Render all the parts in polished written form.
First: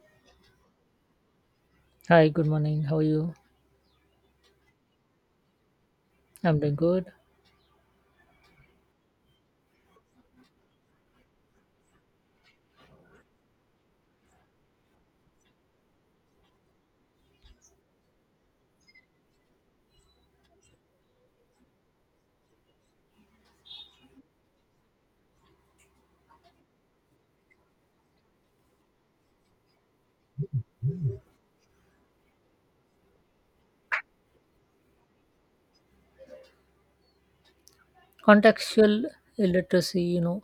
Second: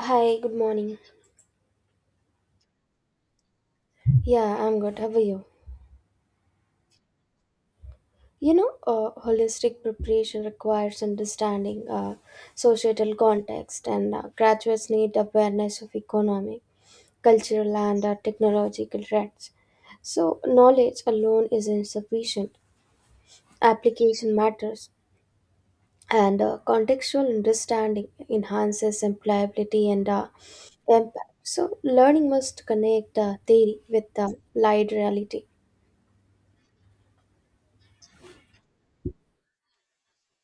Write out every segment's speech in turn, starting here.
Hi, good morning. Hi, good morning. How are you? Yeah, I'm good. How are you? I'm doing good. Holistic preparation requires understanding societal context, and graduates need awareness of economic, cultural, and technological trends. So, knowledge alone is insufficient. Application matters, and contextual understanding enhances employability and impact. So, learning must connect theory with lived reality. Contextual illiteracy,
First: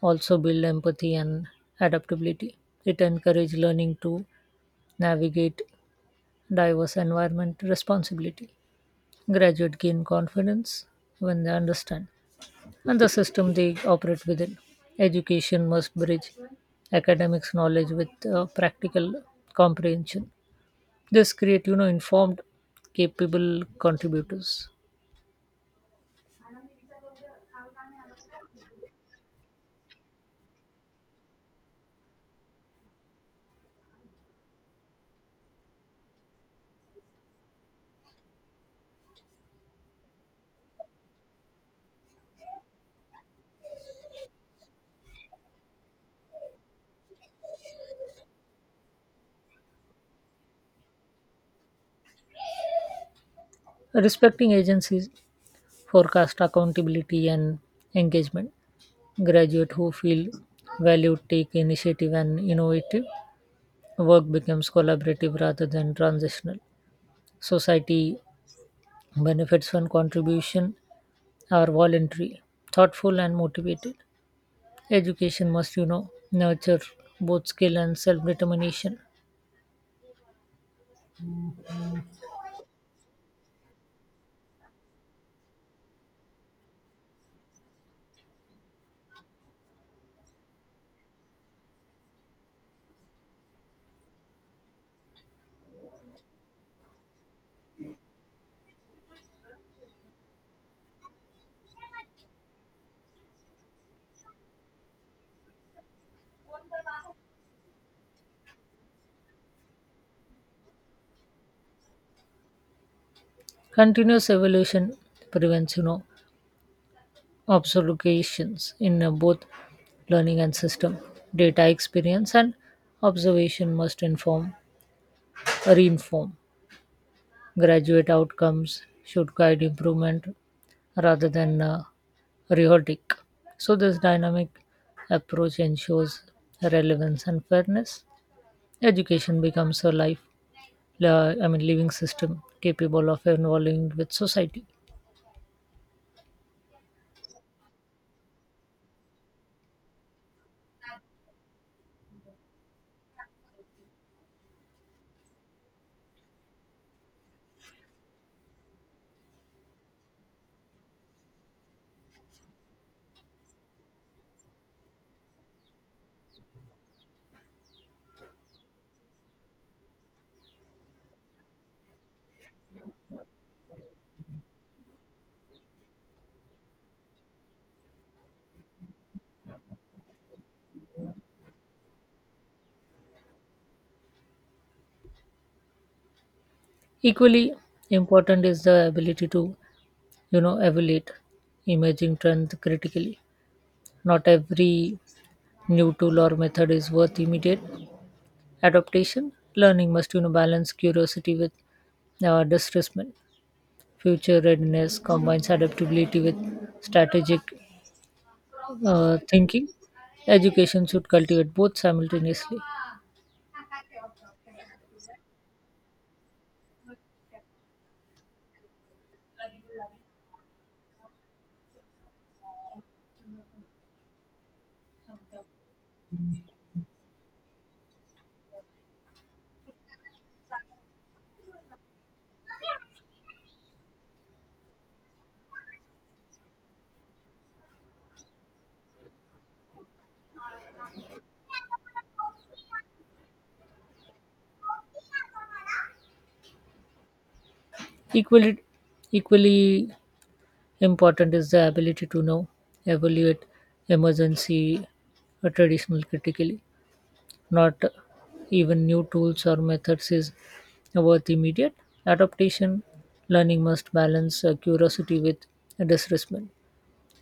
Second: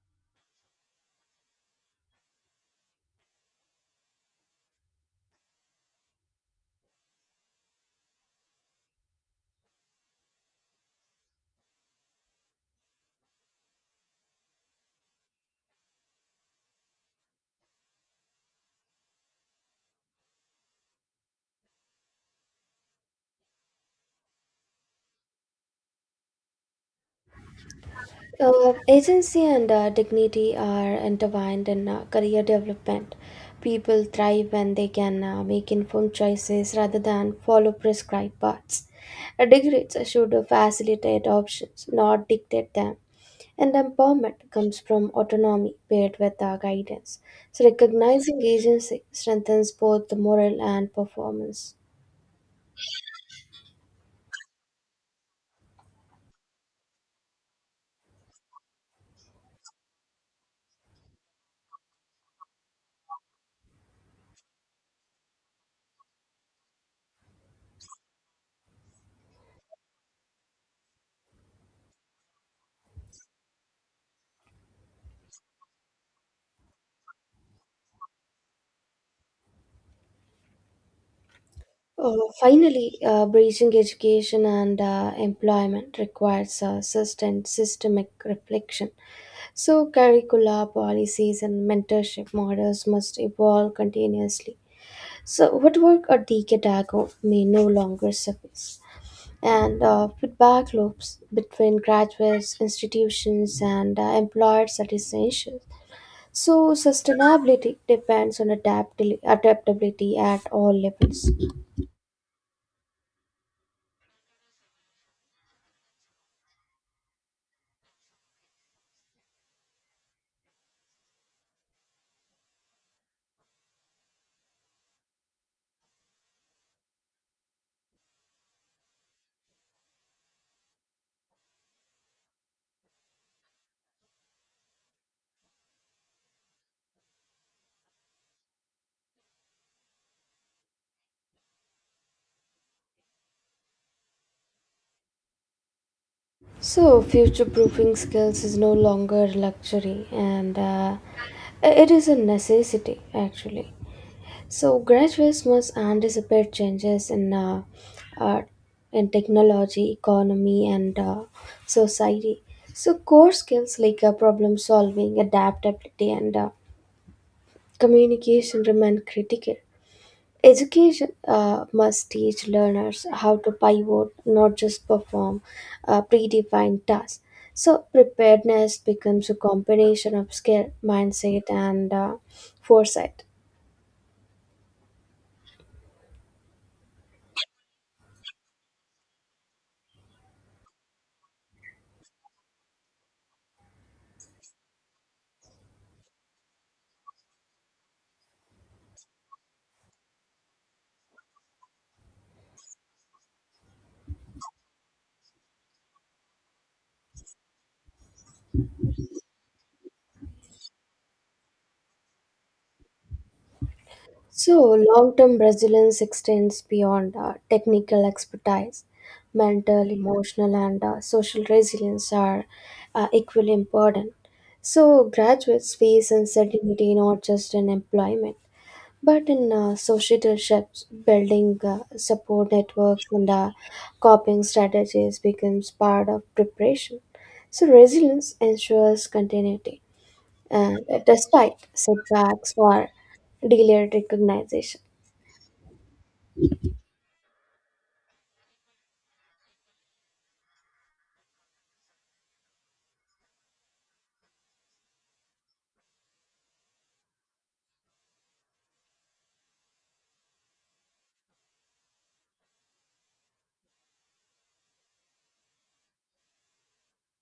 also build empathy and adaptability. It encourages learning to navigate diverse environment responsibility. Graduate gain confidence when they understand and the system they operate within. Education must bridge academics knowledge with practical comprehension. This create, informed, capable contributors. Agency and dignity are intertwined in career development. People thrive when they can make informed choices rather than follow prescribed paths. Degrees should facilitate options, not dictate them. And empowerment comes from autonomy paired with guidance. So, recognizing agency strengthens both the moral and performance. Respecting agencies forecast accountability and engagement. Graduates who feel valued take initiative and innovative. Work becomes collaborative rather than transitional. Society benefits when contribution are voluntary, thoughtful, and motivated. Education must, nurture both skill and self determination. Finally, bridging education and employment requires sustained systemic reflection. So, curricula, policies, and mentorship models must evolve continuously. So, what worked a decade ago may no longer suffice. And feedback loops between graduates, institutions, and employers are essential. So, sustainability depends on adaptability at all levels. Continuous evolution prevents, observations in both learning and system. Data experience and observation must inform, reinform. Graduate outcomes should guide improvement rather than rhetoric. So, this dynamic approach ensures relevance and fairness. Education becomes a life, I mean, living system capable of evolving with society. So, future proofing skills is no longer a luxury and it is a necessity actually. So, graduates must anticipate changes uh, in technology, economy, and society. So, core skills like problem solving, adaptability, and communication remain critical. Education must teach learners how to pivot, not just perform predefined tasks. So, preparedness becomes a combination of skill, mindset, and foresight. Equally important is the ability to, evaluate emerging trends critically. Not every new tool or method is worth immediate adaptation. Learning must, balance curiosity with distressment. Future readiness combines adaptability with strategic thinking. Education should cultivate both simultaneously. So, long term resilience extends beyond technical expertise. Mental, emotional, and social resilience are equally important. So, graduates face uncertainty not just in employment, but in societorships, building support networks and coping strategies becomes part of preparation. So, resilience ensures continuity and despite setbacks or delayed recognition. Equally, equally important is the ability to know, evaluate emergency traditional critically. Not even new tools or methods is worth immediate adaptation. Learning must balance curiosity with disrespect.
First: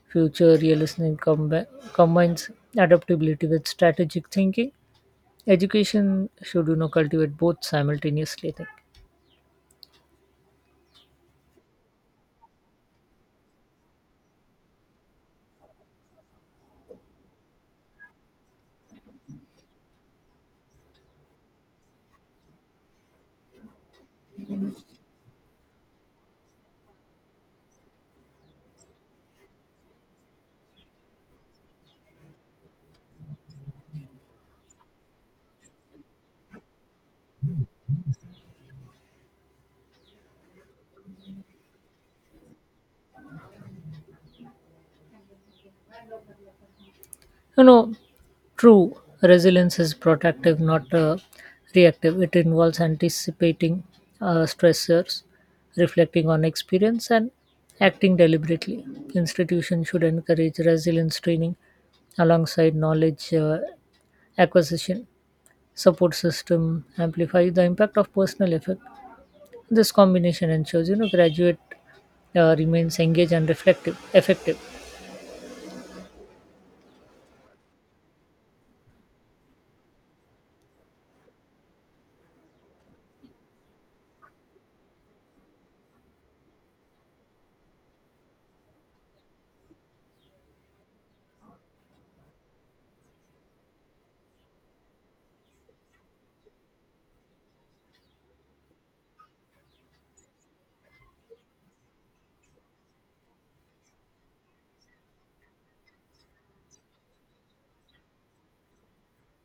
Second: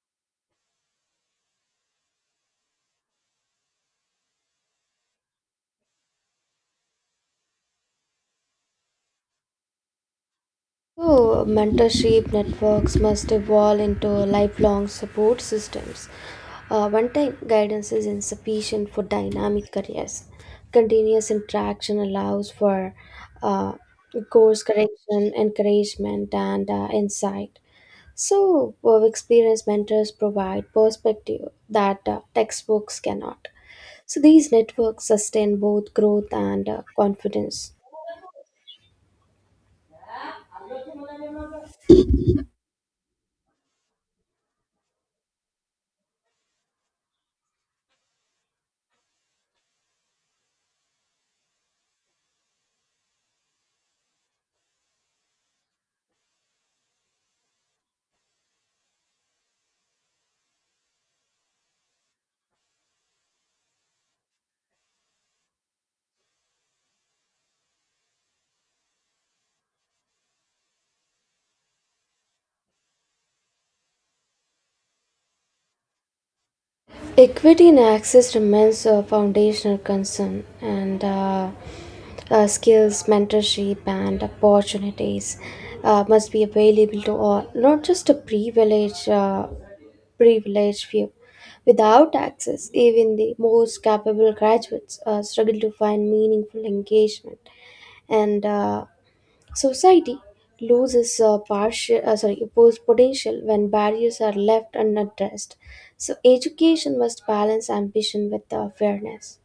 Future realism combines adaptability with strategic thinking. Education should cultivate both simultaneously. I think So, mentorship networks must evolve into lifelong support systems. One time guidance is insufficient for dynamic careers. Continuous interaction allows for uh, course correction, encouragement, and insight. So, experienced mentors provide perspective that textbooks cannot. So, these networks sustain both growth and confidence. you know True, resilience is protective, not reactive. It involves anticipating stressors, reflecting on experience, and acting deliberately. Institutions should encourage resilience training alongside knowledge acquisition. Support system amplifies the impact of personal effect. This combination ensures, graduate remains engaged and reflective, effective. Equity in access remains a foundational concern, and skills, mentorship, and opportunities must be available to all, not just a privileged few. Without access, even the most capable graduates struggle to find meaningful engagement, and society loses potential when barriers are left unaddressed. So, education must balance ambition with fairness.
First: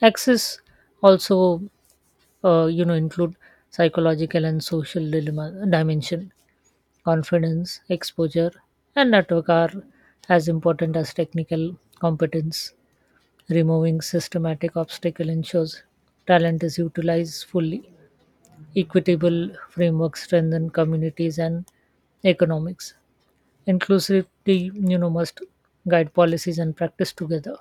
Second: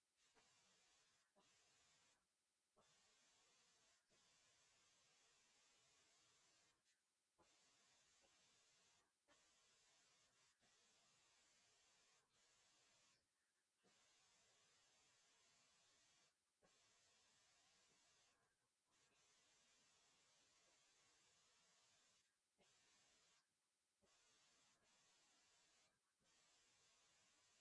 Access also include psychological and social dilemma dimension confidence exposure and network are as important as technical competence removing systematic obstacle ensures talent is utilized fully equitable framework strengthen communities and economics inclusivity must guide policies and practice together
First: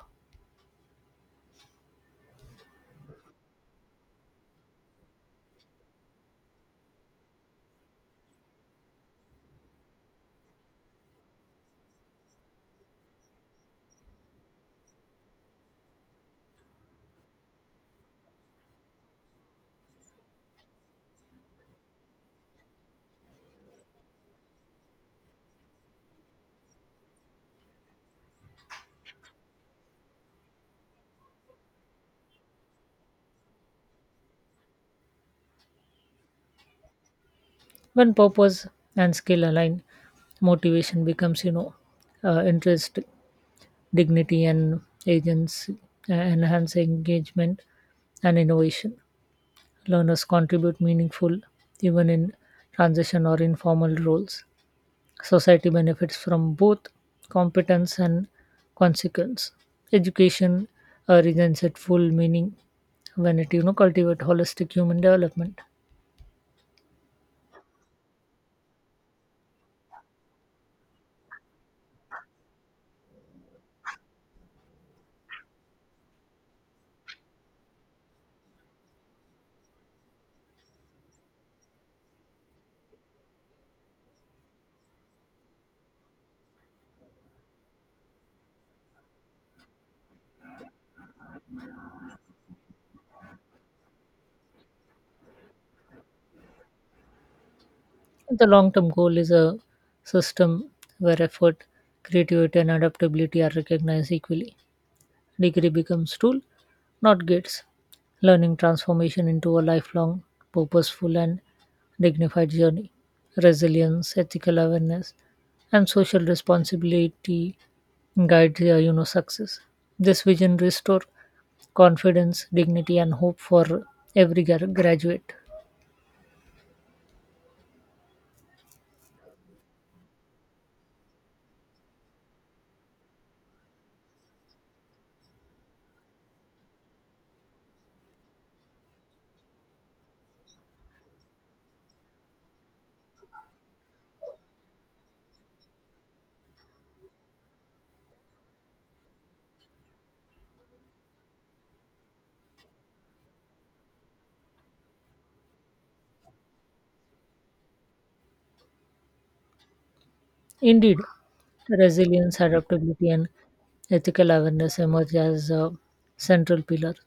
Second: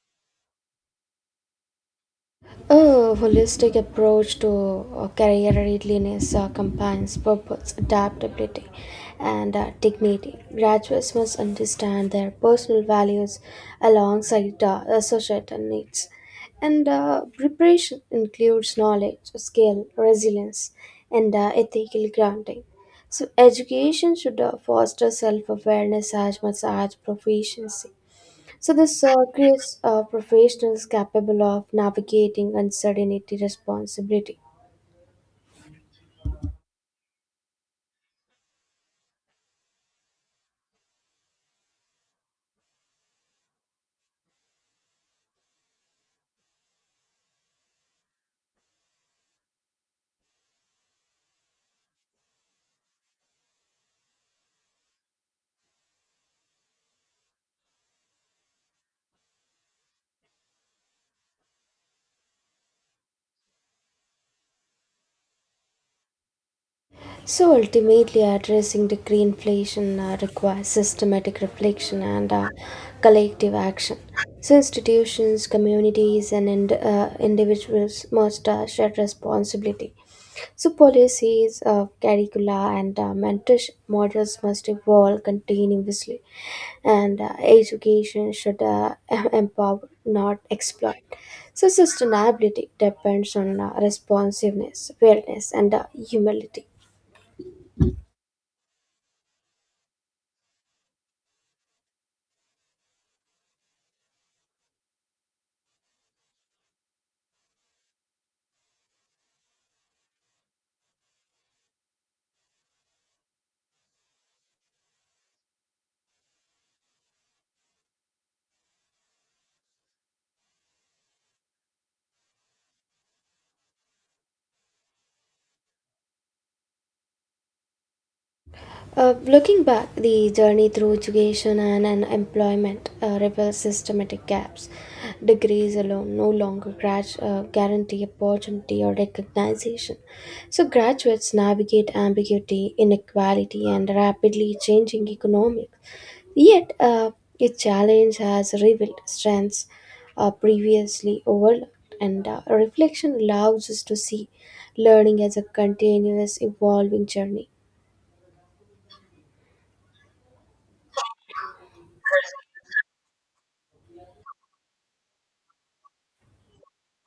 A holistic approach to career readiness combines purpose, adaptability, and dignity. Graduates must understand their personal values alongside the societal needs. And preparation includes knowledge, skill, resilience, and ethical grounding. So, education should foster self awareness as much as proficiency. So, this creates professionals capable of navigating uncertainty responsibility. when purpose and skill align motivation becomes interest dignity and agency, enhance engagement and innovation. Learners contribute meaningful even in transition or informal roles. Society benefits from both competence and consequence. Education regains its full meaning when it cultivate holistic human development. So, ultimately, addressing decree inflation requires systematic reflection and collective action. So, institutions, communities, and individuals must share responsibility. So, policies, curricula, and mentorship models must evolve continuously, and education should empower, not exploit. So, sustainability depends on responsiveness, fairness, and humility. The long-term goal is a system where effort, creativity, and adaptability are recognized equally. Degree becomes tool, not gates. Learning transformation into a lifelong, purposeful and dignified journey. Resilience, ethical awareness, and social responsibility guide success. This vision restore confidence, dignity, and hope for graduate. Looking back, the journey through education and employment reveals systematic gaps. Degrees alone no longer guarantee opportunity or recognition. So, graduates navigate ambiguity, inequality, and rapidly changing economics. Yet, each challenge has revealed strengths previously overlooked, and reflection allows us to see learning as a continuous, evolving journey. Indeed, resilience, adaptability, and ethical awareness emerge as central pillars.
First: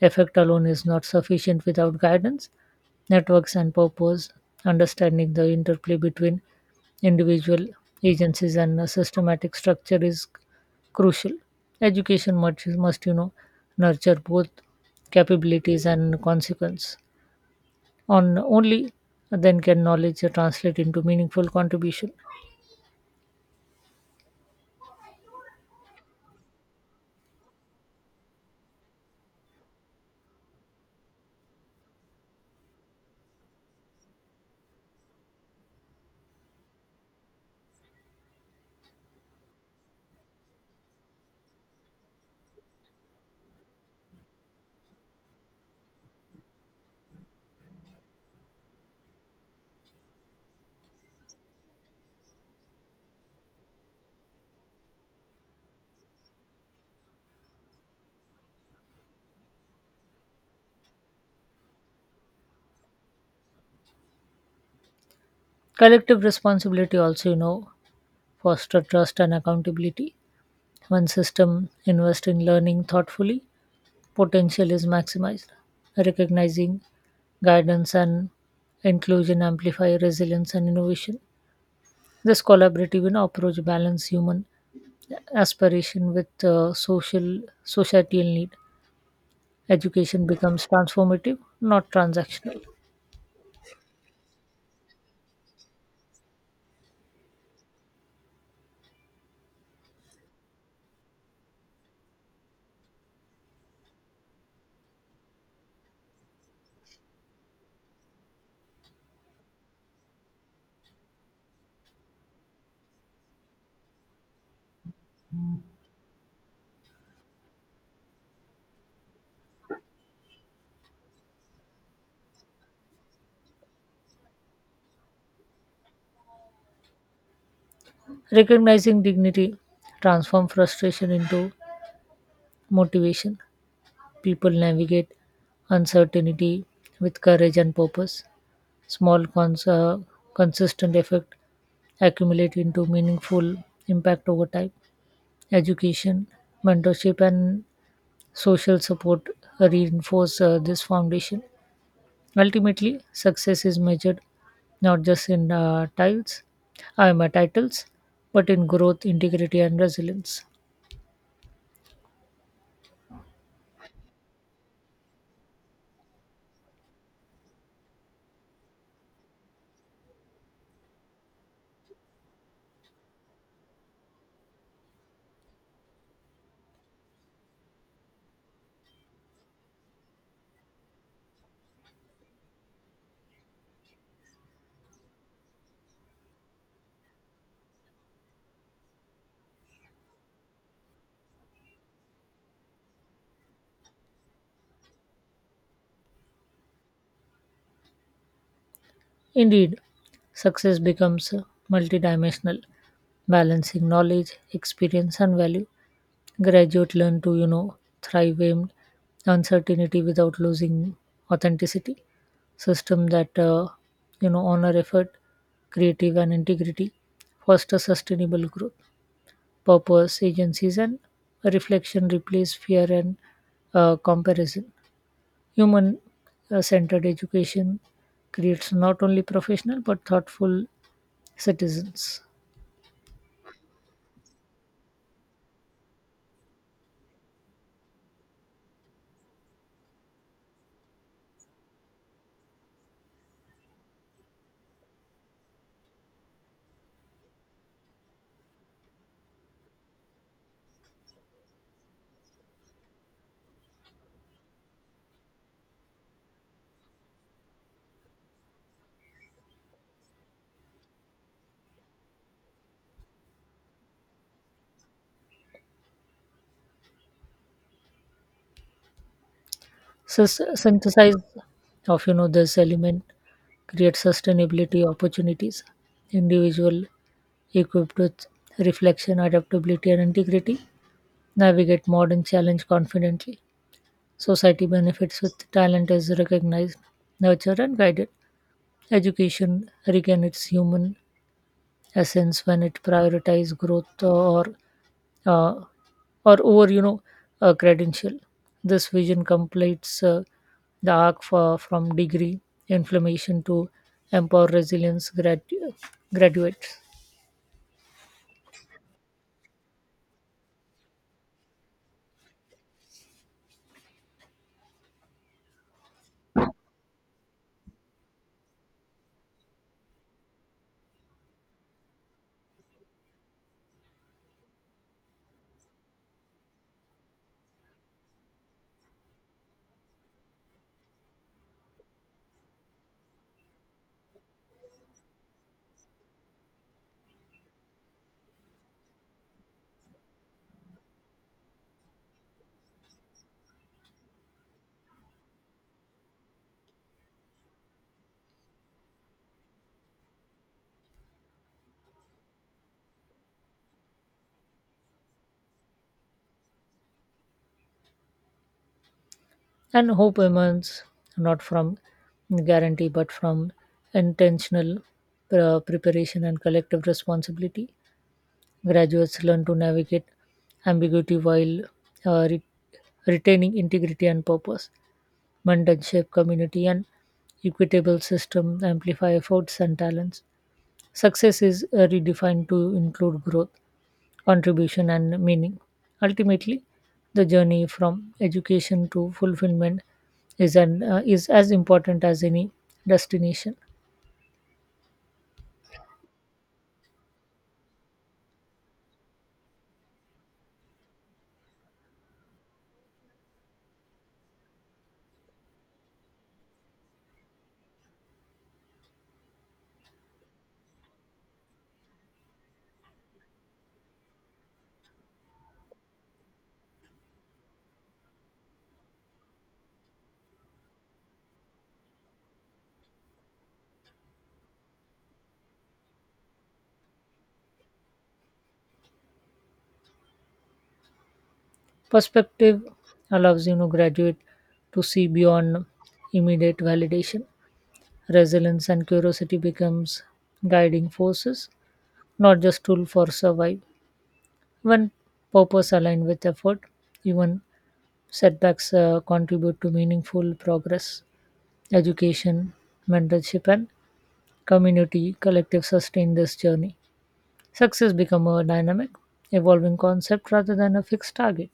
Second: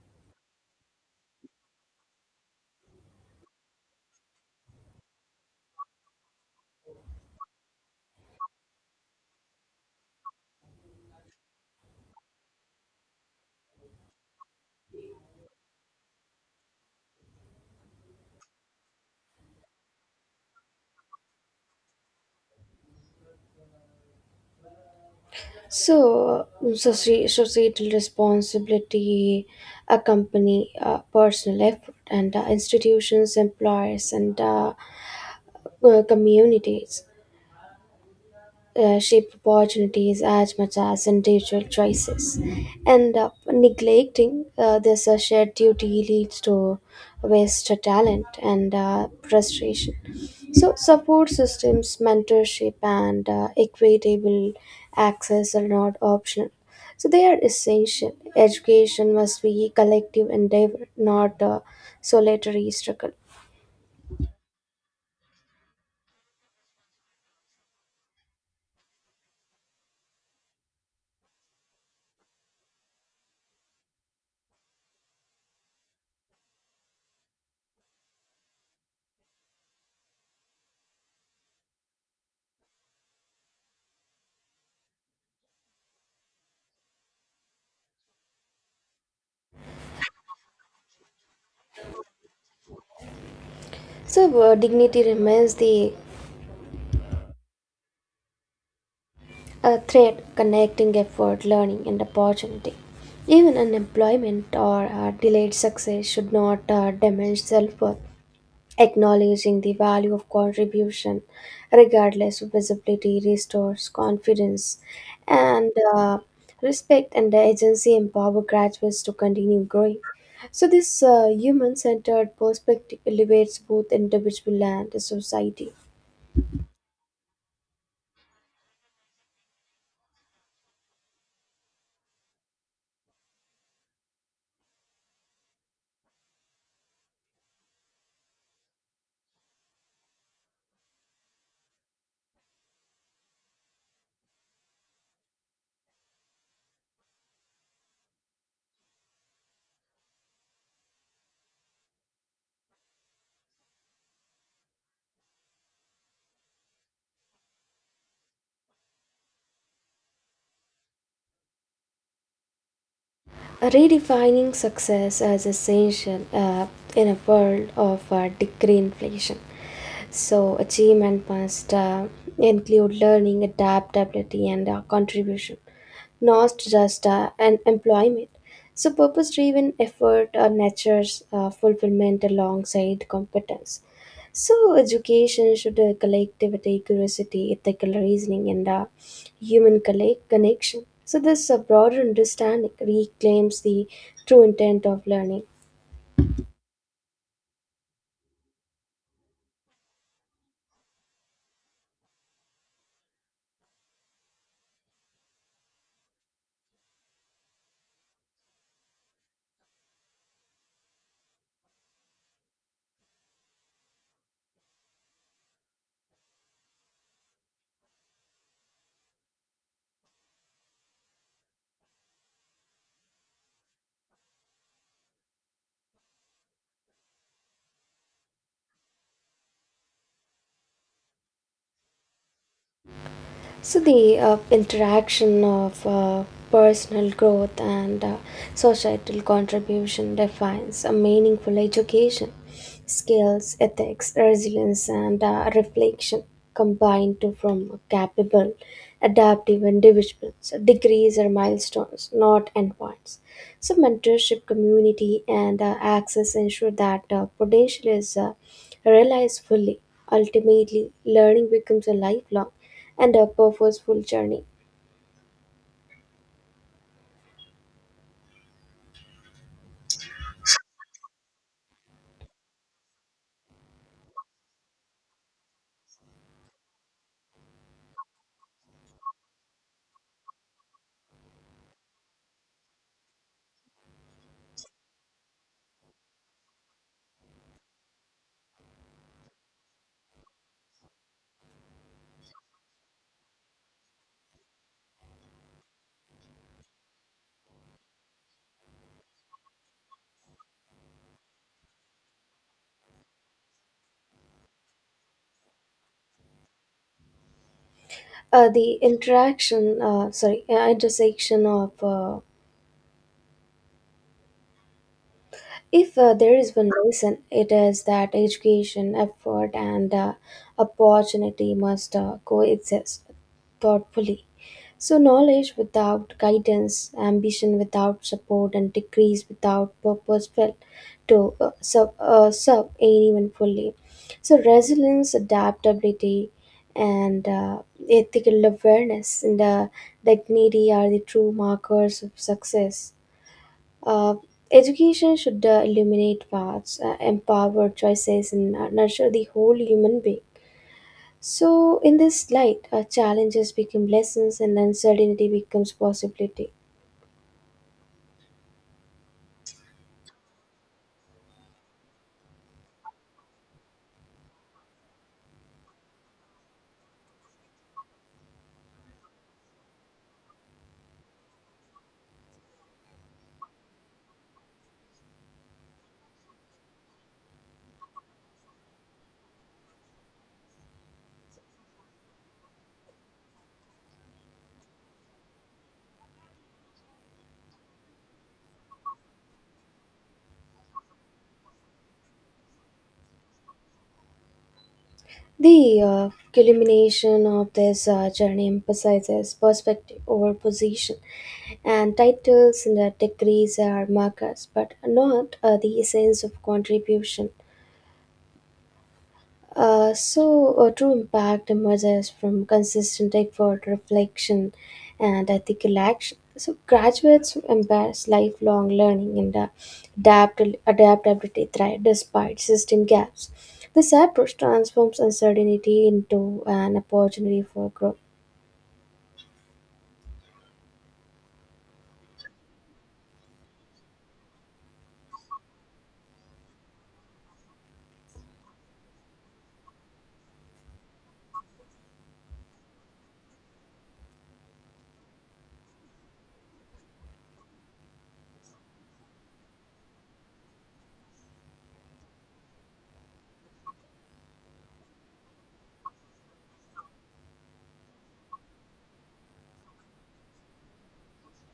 Effect alone is not sufficient without guidance, networks, and purpose. Understanding the interplay between individual agencies and a systematic structure is crucial. Education must, nurture both capabilities and consequence. On only then can knowledge translate into meaningful contribution. So, societal responsibility accompany personal effort, and institutions, employers, and communities shape opportunities as much as individual choices. And neglecting this shared duty leads to waste of talent and frustration. So, support systems, mentorship, and equitable access are not optional. So, they are essential. Education must be collective endeavor, not a solitary struggle. Collective responsibility also, foster trust and accountability. One system invest in learning thoughtfully, potential is maximized. Recognizing guidance and inclusion amplify resilience and innovation. This collaborative approach balance human aspiration with social societal need. Education becomes transformative, not transactional. So, dignity remains the a thread connecting effort, learning, and opportunity. Even unemployment or delayed success should not damage self worth. Acknowledging the value of contribution, regardless of visibility, restores confidence and respect, and the agency empower graduates to continue growing. So, this human centered perspective elevates both individual and the society. Recognizing dignity transform frustration into motivation. People navigate uncertainty with courage and purpose. Small, cons- uh, consistent effect accumulate into meaningful impact over time. Education, mentorship, and social support reinforce this foundation. Ultimately, success is measured not just in tiles, I am a titles, but in growth, integrity, and resilience. Redefining success as essential in a world of decree inflation. So, achievement must include learning, adaptability, and contribution, not just an employment. So, purpose driven effort nurtures fulfillment alongside competence. So, education should collectivity, curiosity, ethical reasoning, and human connection. So, this broader understanding reclaims the true intent of learning. Indeed, success becomes multidimensional, balancing knowledge, experience, and value. Graduate learn to, thrive in uncertainty without losing authenticity. System that, honor effort, creative, and integrity foster sustainable growth. Purpose, agencies, and reflection replace fear and comparison. Human centered education creates not only professional but thoughtful citizens. So, the interaction of personal growth and societal contribution defines a meaningful education. Skills, ethics, resilience, and reflection combine to form a capable, adaptive individuals. Degrees are milestones, not endpoints. So, mentorship, community, and access ensure that potential is realized fully. Ultimately, learning becomes a lifelong and a purposeful journey. So, synthesize of this element creates sustainability opportunities. Individual equipped with reflection, adaptability, and integrity navigate modern challenge confidently. Society benefits with talent is recognized, nurtured, and guided. Education regains its human essence when it prioritizes growth uh, or over a credential. This vision completes the arc for, from degree inflammation to empower resilience graduates, The interaction, sorry, intersection of If there is one lesson, it is that education, effort, and opportunity must coexist thoughtfully. So, knowledge without guidance, ambition without support, and degrees without purpose fail to serve anyone fully. So, resilience, adaptability, and ethical awareness and dignity are the true markers of success. Uh, Education should illuminate paths, empower choices, and nurture the whole human being. So, in this light, challenges become lessons and uncertainty becomes possibility. and hope emerges not from guarantee but from intentional preparation and collective responsibility. Graduates learn to navigate ambiguity while uh, re- retaining integrity and purpose. Mandan shape community and equitable system, amplify efforts and talents. Success is redefined to include growth, contribution, and meaning. Ultimately, the journey from education to fulfillment is an is as important as any destination. The culmination of this journey emphasizes perspective over position, and titles and degrees are markers, but not the essence of contribution. So, a true impact emerges from consistent effort, reflection, and ethical action. So, graduates embrace lifelong learning and adaptability thrive despite system gaps. This approach transforms uncertainty into an opportunity for growth. Perspective allows graduate to see beyond immediate validation. Resilience and curiosity becomes guiding forces, not just tool for survive. When purpose aligned with effort, even setbacks contribute to meaningful progress. Education, mentorship, and community collective sustain this journey. Success become a dynamic, evolving concept rather than a fixed target.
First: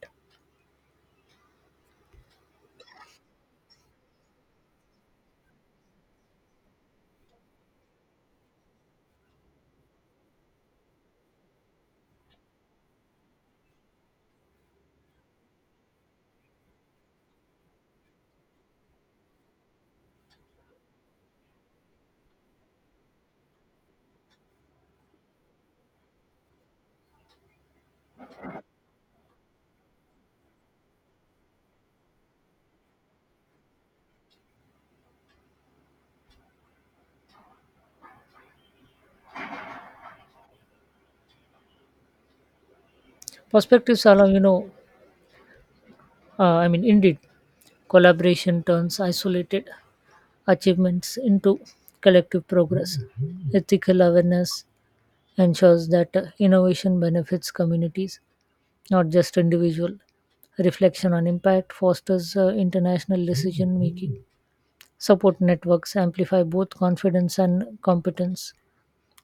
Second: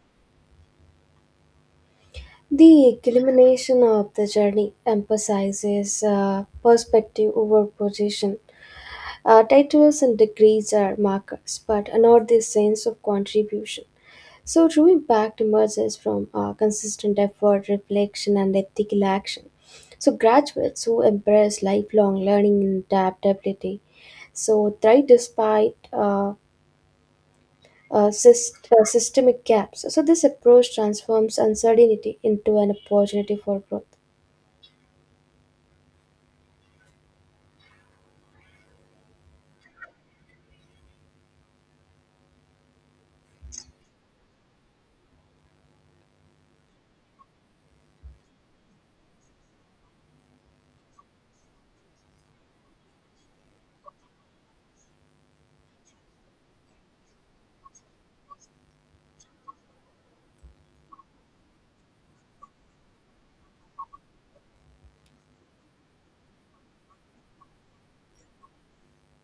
The culmination of the journey emphasizes perspective over position. Titles and degrees are markers, but not the sense of contribution. So, true impact emerges from consistent effort, reflection, and ethical action. So, graduates who embrace lifelong learning and adaptability so thrive despite systemic gaps. So, this approach transforms uncertainty into an opportunity for growth. Perspectives allow I mean, indeed, collaboration turns isolated achievements into collective progress. Ethical awareness ensures that innovation benefits communities not just individual. Reflection on impact fosters international decision making. Support networks amplify both confidence and competence.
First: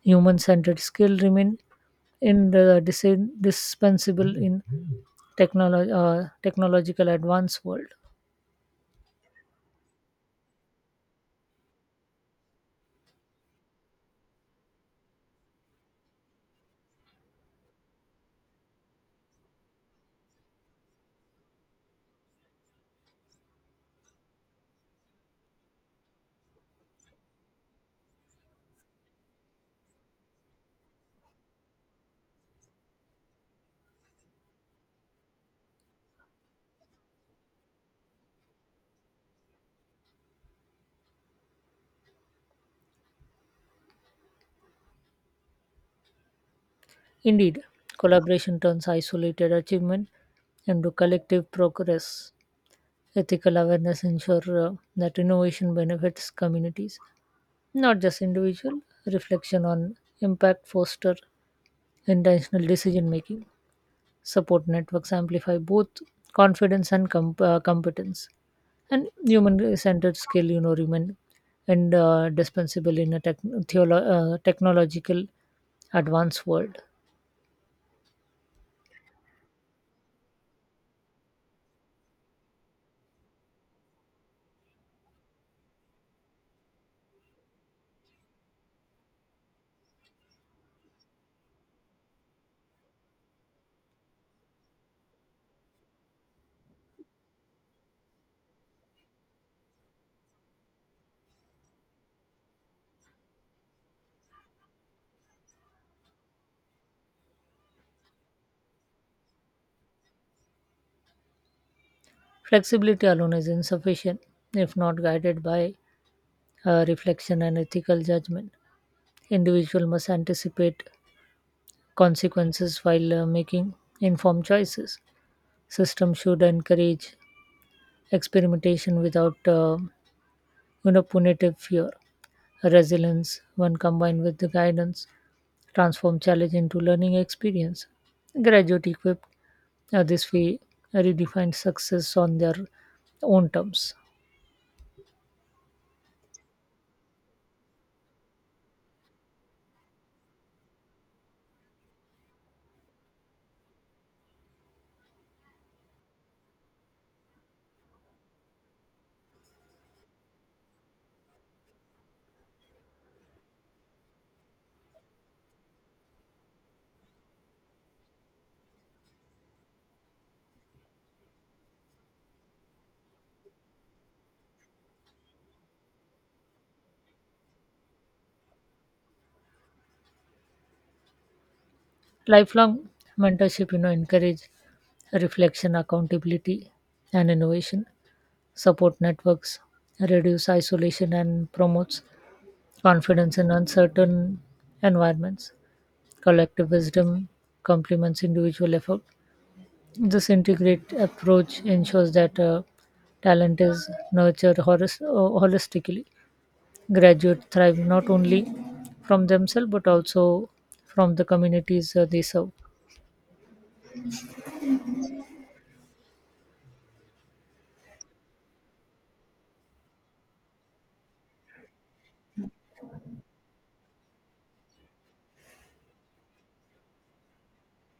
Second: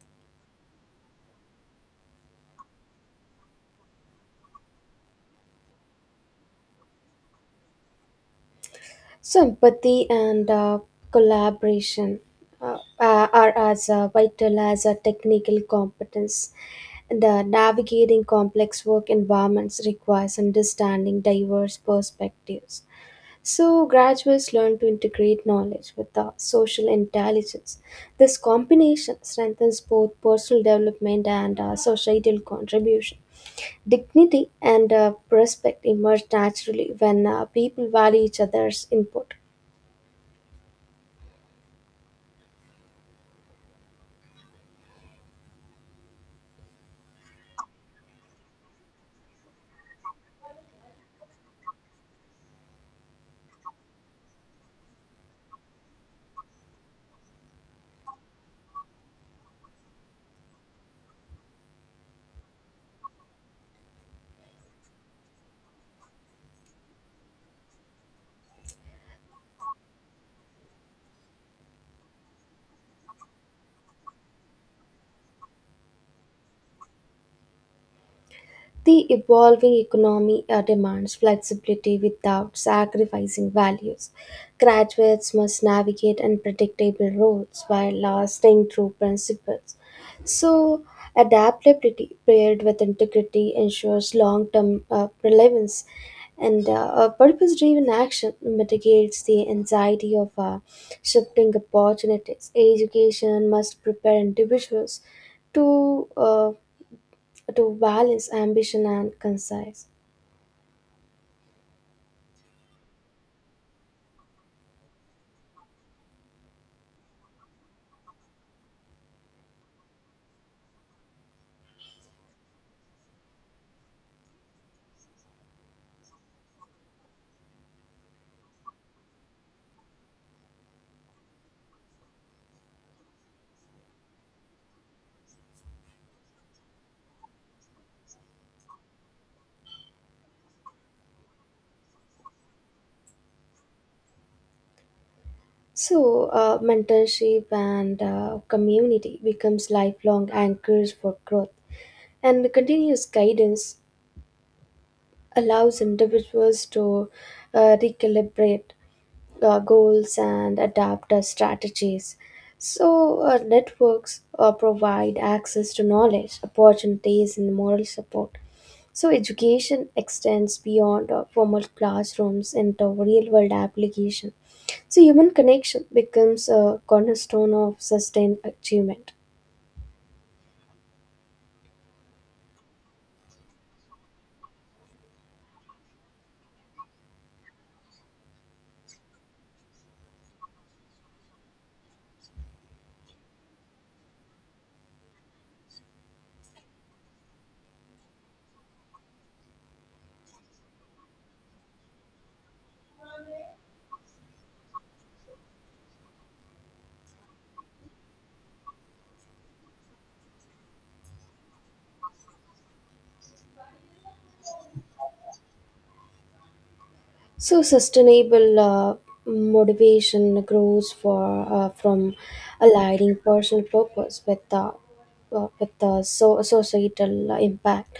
Human centered skill remain indispensable in technolo- technological advanced world. So, empathy and collaboration are as vital as a technical competence. The navigating complex work environments requires understanding diverse perspectives. So, graduates learn to integrate knowledge with the social intelligence. This combination strengthens both personal development and societal contribution. Dignity and respect emerge naturally when people value each other's input. Indeed, collaboration turns isolated achievement into collective progress. Ethical awareness ensure that innovation benefits communities not just individual reflection on impact foster intentional decision making support networks amplify both confidence and competence and human centered skill remain and dispensable in a technological advanced world. The evolving economy demands flexibility without sacrificing values. Graduates must navigate unpredictable roles while staying true principles. So, adaptability paired with integrity ensures long term relevance, and a purpose driven action mitigates the anxiety of shifting opportunities. Education must prepare individuals to uh, to balance ambition and concise. Flexibility alone is insufficient if not guided by reflection and ethical judgment. Individual must anticipate consequences while making informed choices. System should encourage experimentation without punitive fear. Resilience when combined with the guidance transform challenge into learning experience. Graduate equipped this way redefine success on their own terms. So, mentorship and community becomes lifelong anchors for growth, and continuous guidance allows individuals to recalibrate goals and adapt strategies. So, networks provide access to knowledge, opportunities, and moral support. So, education extends beyond formal classrooms into real world application. So, human connection becomes a cornerstone of sustained achievement. Lifelong mentorship encourage reflection accountability and innovation. Support networks reduce isolation and promotes confidence in uncertain environments. Collective wisdom complements individual effort. This integrated approach ensures that talent is nurtured holistically. Graduates thrive not only from themselves but also from the communities they serve. So, sustainable motivation grows for from aligning personal purpose with the societal impact.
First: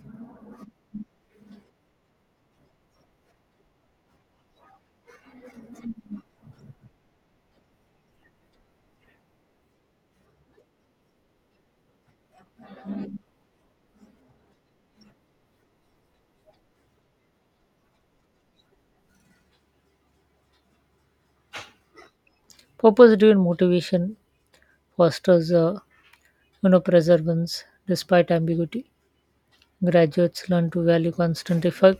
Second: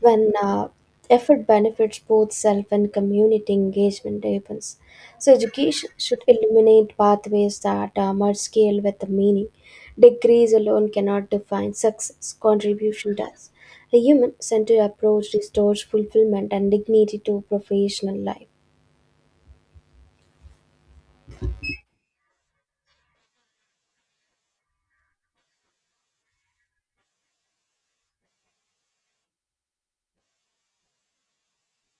When effort benefits both self and community engagement happens. So, education should illuminate pathways that merge scale with the meaning. Degrees alone cannot define success. Contribution does. A human-centered approach restores fulfillment and dignity to professional life. Purpose-driven motivation fosters, perseverance despite ambiguity. Graduates learn to value constant effort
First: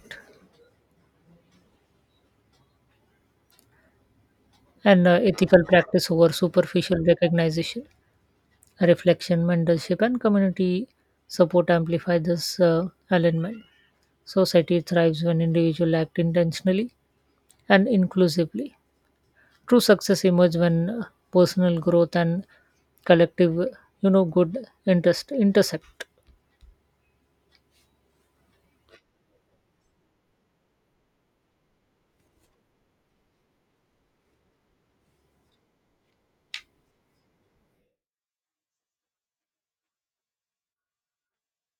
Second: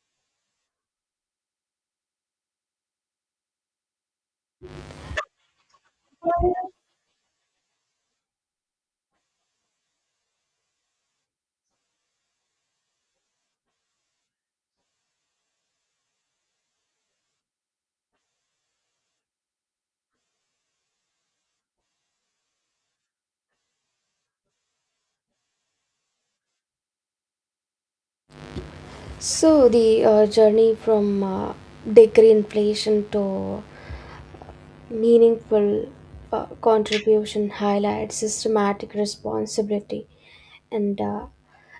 and ethical practice over superficial recognition. Reflection, mentorship, and community support amplify this alignment. Society thrives when individuals act intentionally and inclusively. True success emerges when personal growth and collective, good interest intersect. So, the journey from degree inflation to meaningful contribution highlights systematic responsibility and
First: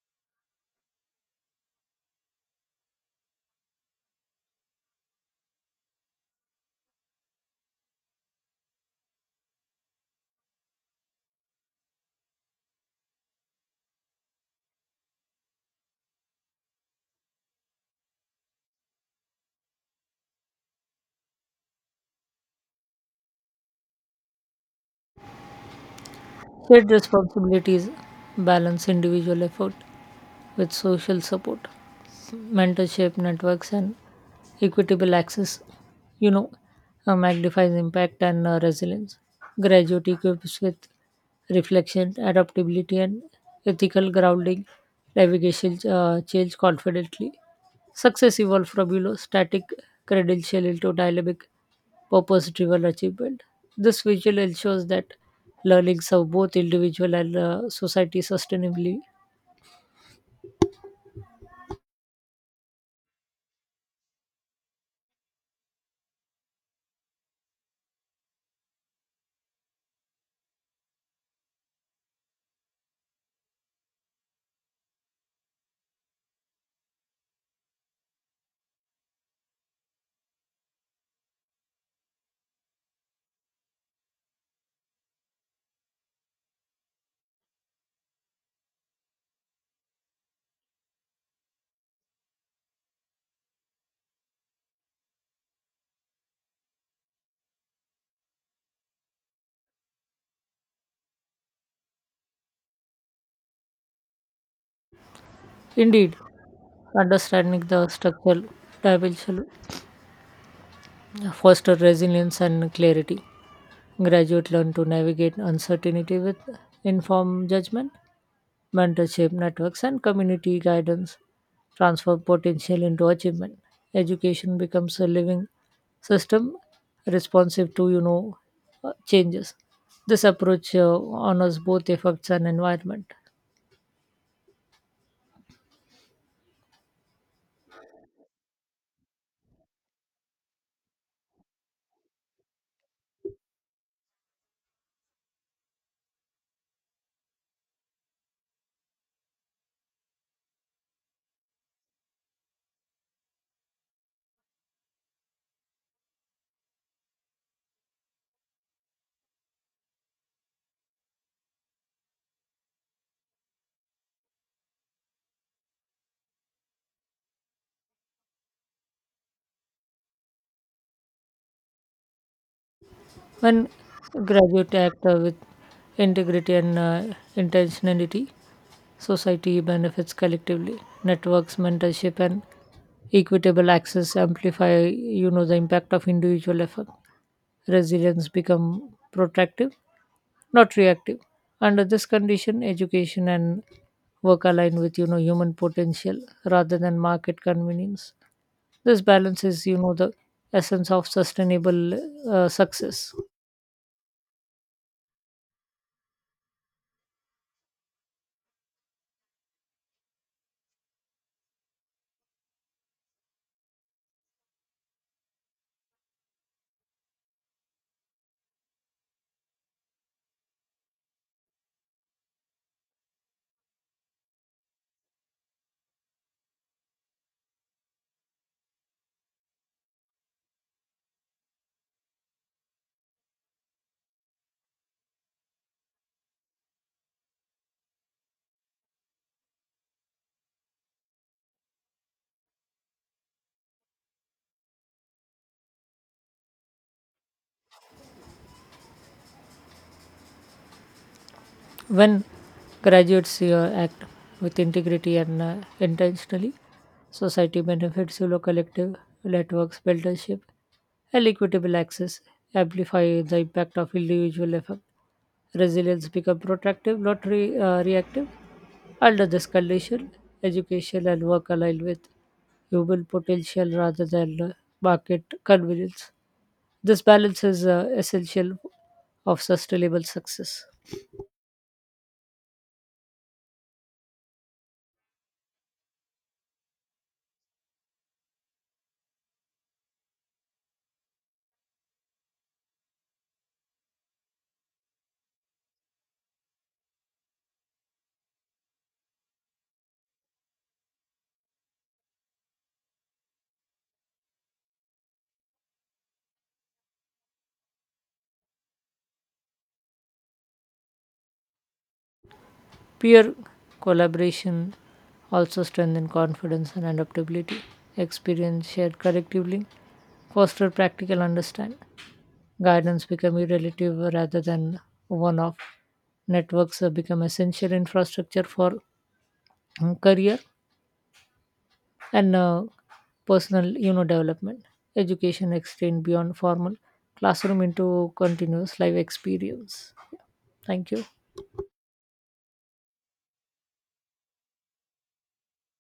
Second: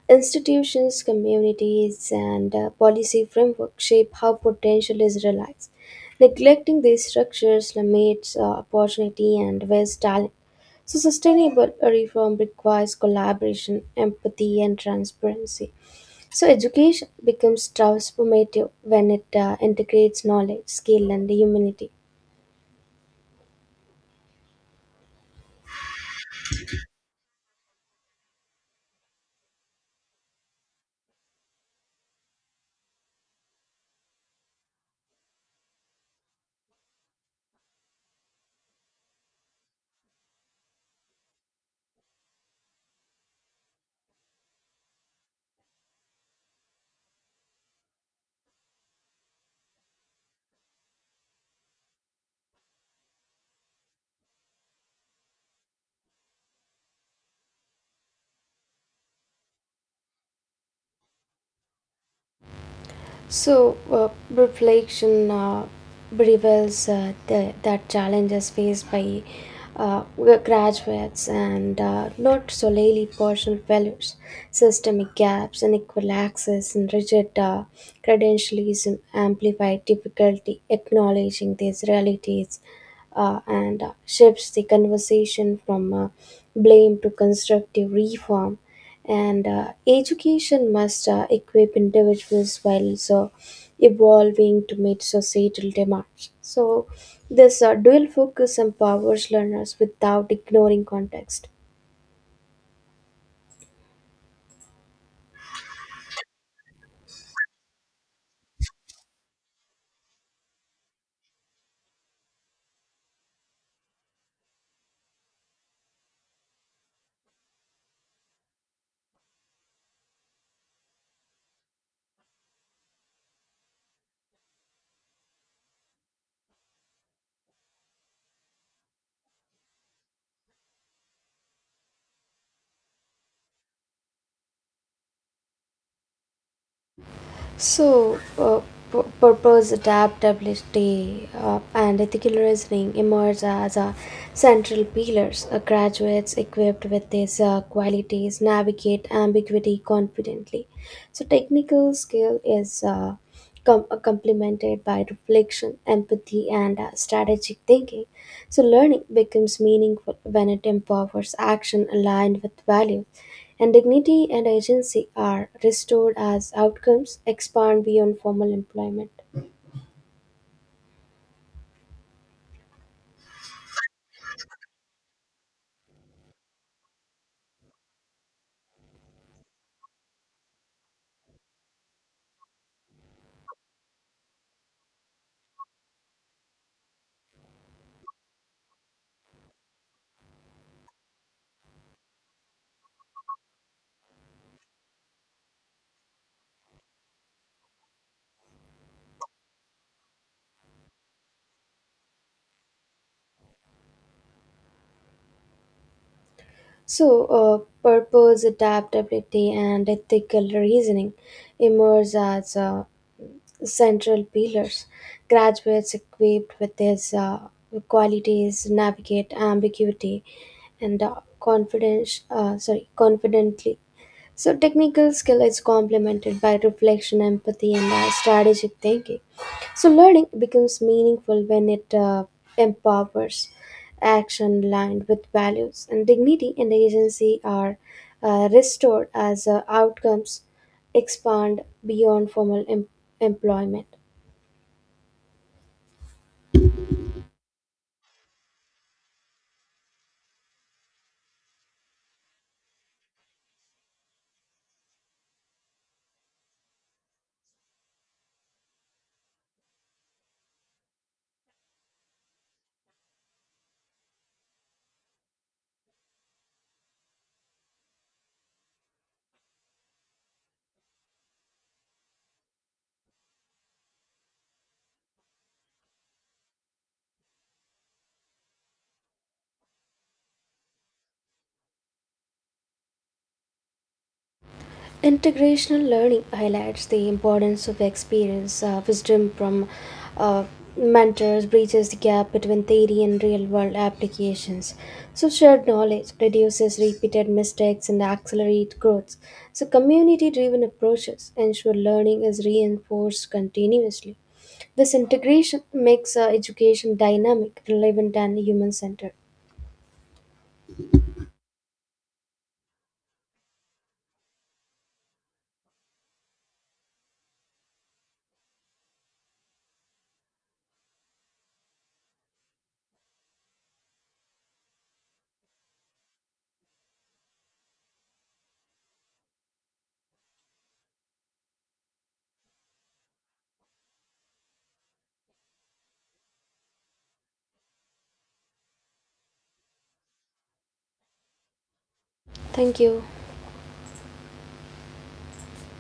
institutions, communities, and policy framework shape how potential is realized. Neglecting these structures limits opportunity and wastes talent. So, sustainable reform requires collaboration, empathy, and transparency. So, education becomes transformative when it integrates knowledge, skill, and humanity. Shared responsibilities balance individual effort with social support. Mentorship networks and equitable access you know magnifies impact and resilience. Graduate equips with reflection adaptability and ethical grounding navigation change confidently. Success evolved from static credential into dynamic purpose driven achievement. This visual ensures that learning serves both individual and society sustainably. So, reflection reveals that challenges faced by uh, graduates and not solely personal values, systemic gaps, unequal access, and rigid credentialism amplify difficulty acknowledging these realities, and shifts the conversation from blame to constructive reform, and education must equip individuals while so evolving to meet societal demands. So, this dual focus empowers learners without ignoring context. Indeed, understanding the structural dimension foster resilience and clarity. Graduate learn to navigate uncertainty with informed judgment, mentorship networks, and community guidance. Transfer potential into achievement. Education becomes a living system responsive to changes. This approach honors both effects and environment. So, purpose, adaptability, and ethical reasoning emerge as central pillars. Graduates equipped with these qualities navigate ambiguity confidently. So, technical skill is complemented by reflection, empathy, and strategic thinking. So, learning becomes meaningful when it empowers action aligned with value, and dignity and agency are restored as outcomes expand beyond formal employment. One graduate act with integrity and intentionality, society benefits collectively. Networks, mentorship, and equitable access amplify, the impact of individual effort. Resilience become protective, not reactive. Under this condition, education and work align with, human potential rather than market convenience. This balance is, the essence of sustainable success. So, purpose, adaptability, and ethical reasoning emerge as central pillars. Graduates equipped with these qualities navigate ambiguity and confidently. So, technical skill is complemented by reflection, empathy, and strategic thinking. So, learning becomes meaningful when it empowers action aligned with values, and dignity and agency are restored as outcomes expand beyond formal employment. When graduates act with integrity and intentionally, society benefits through collective networks, mentorship, and equitable access amplify the impact of individual effort. Resilience become protractive, not reactive. Under this condition, education and work align with human potential rather than market convenience. This balance is essential of sustainable success. Integrational learning highlights the importance of experience. Wisdom from uh, mentors bridges the gap between theory and real world applications. So, shared knowledge reduces repeated mistakes and accelerates growth. So, community driven approaches ensure learning is reinforced continuously. This integration makes education dynamic, relevant, and human centered. Peer collaboration also strengthens confidence and adaptability. Experience shared collectively foster practical understanding. Guidance become relative rather than one-off. Networks become essential infrastructure for career and personal development. Education extend beyond formal classroom into continuous life experience. Thank you. Thank you.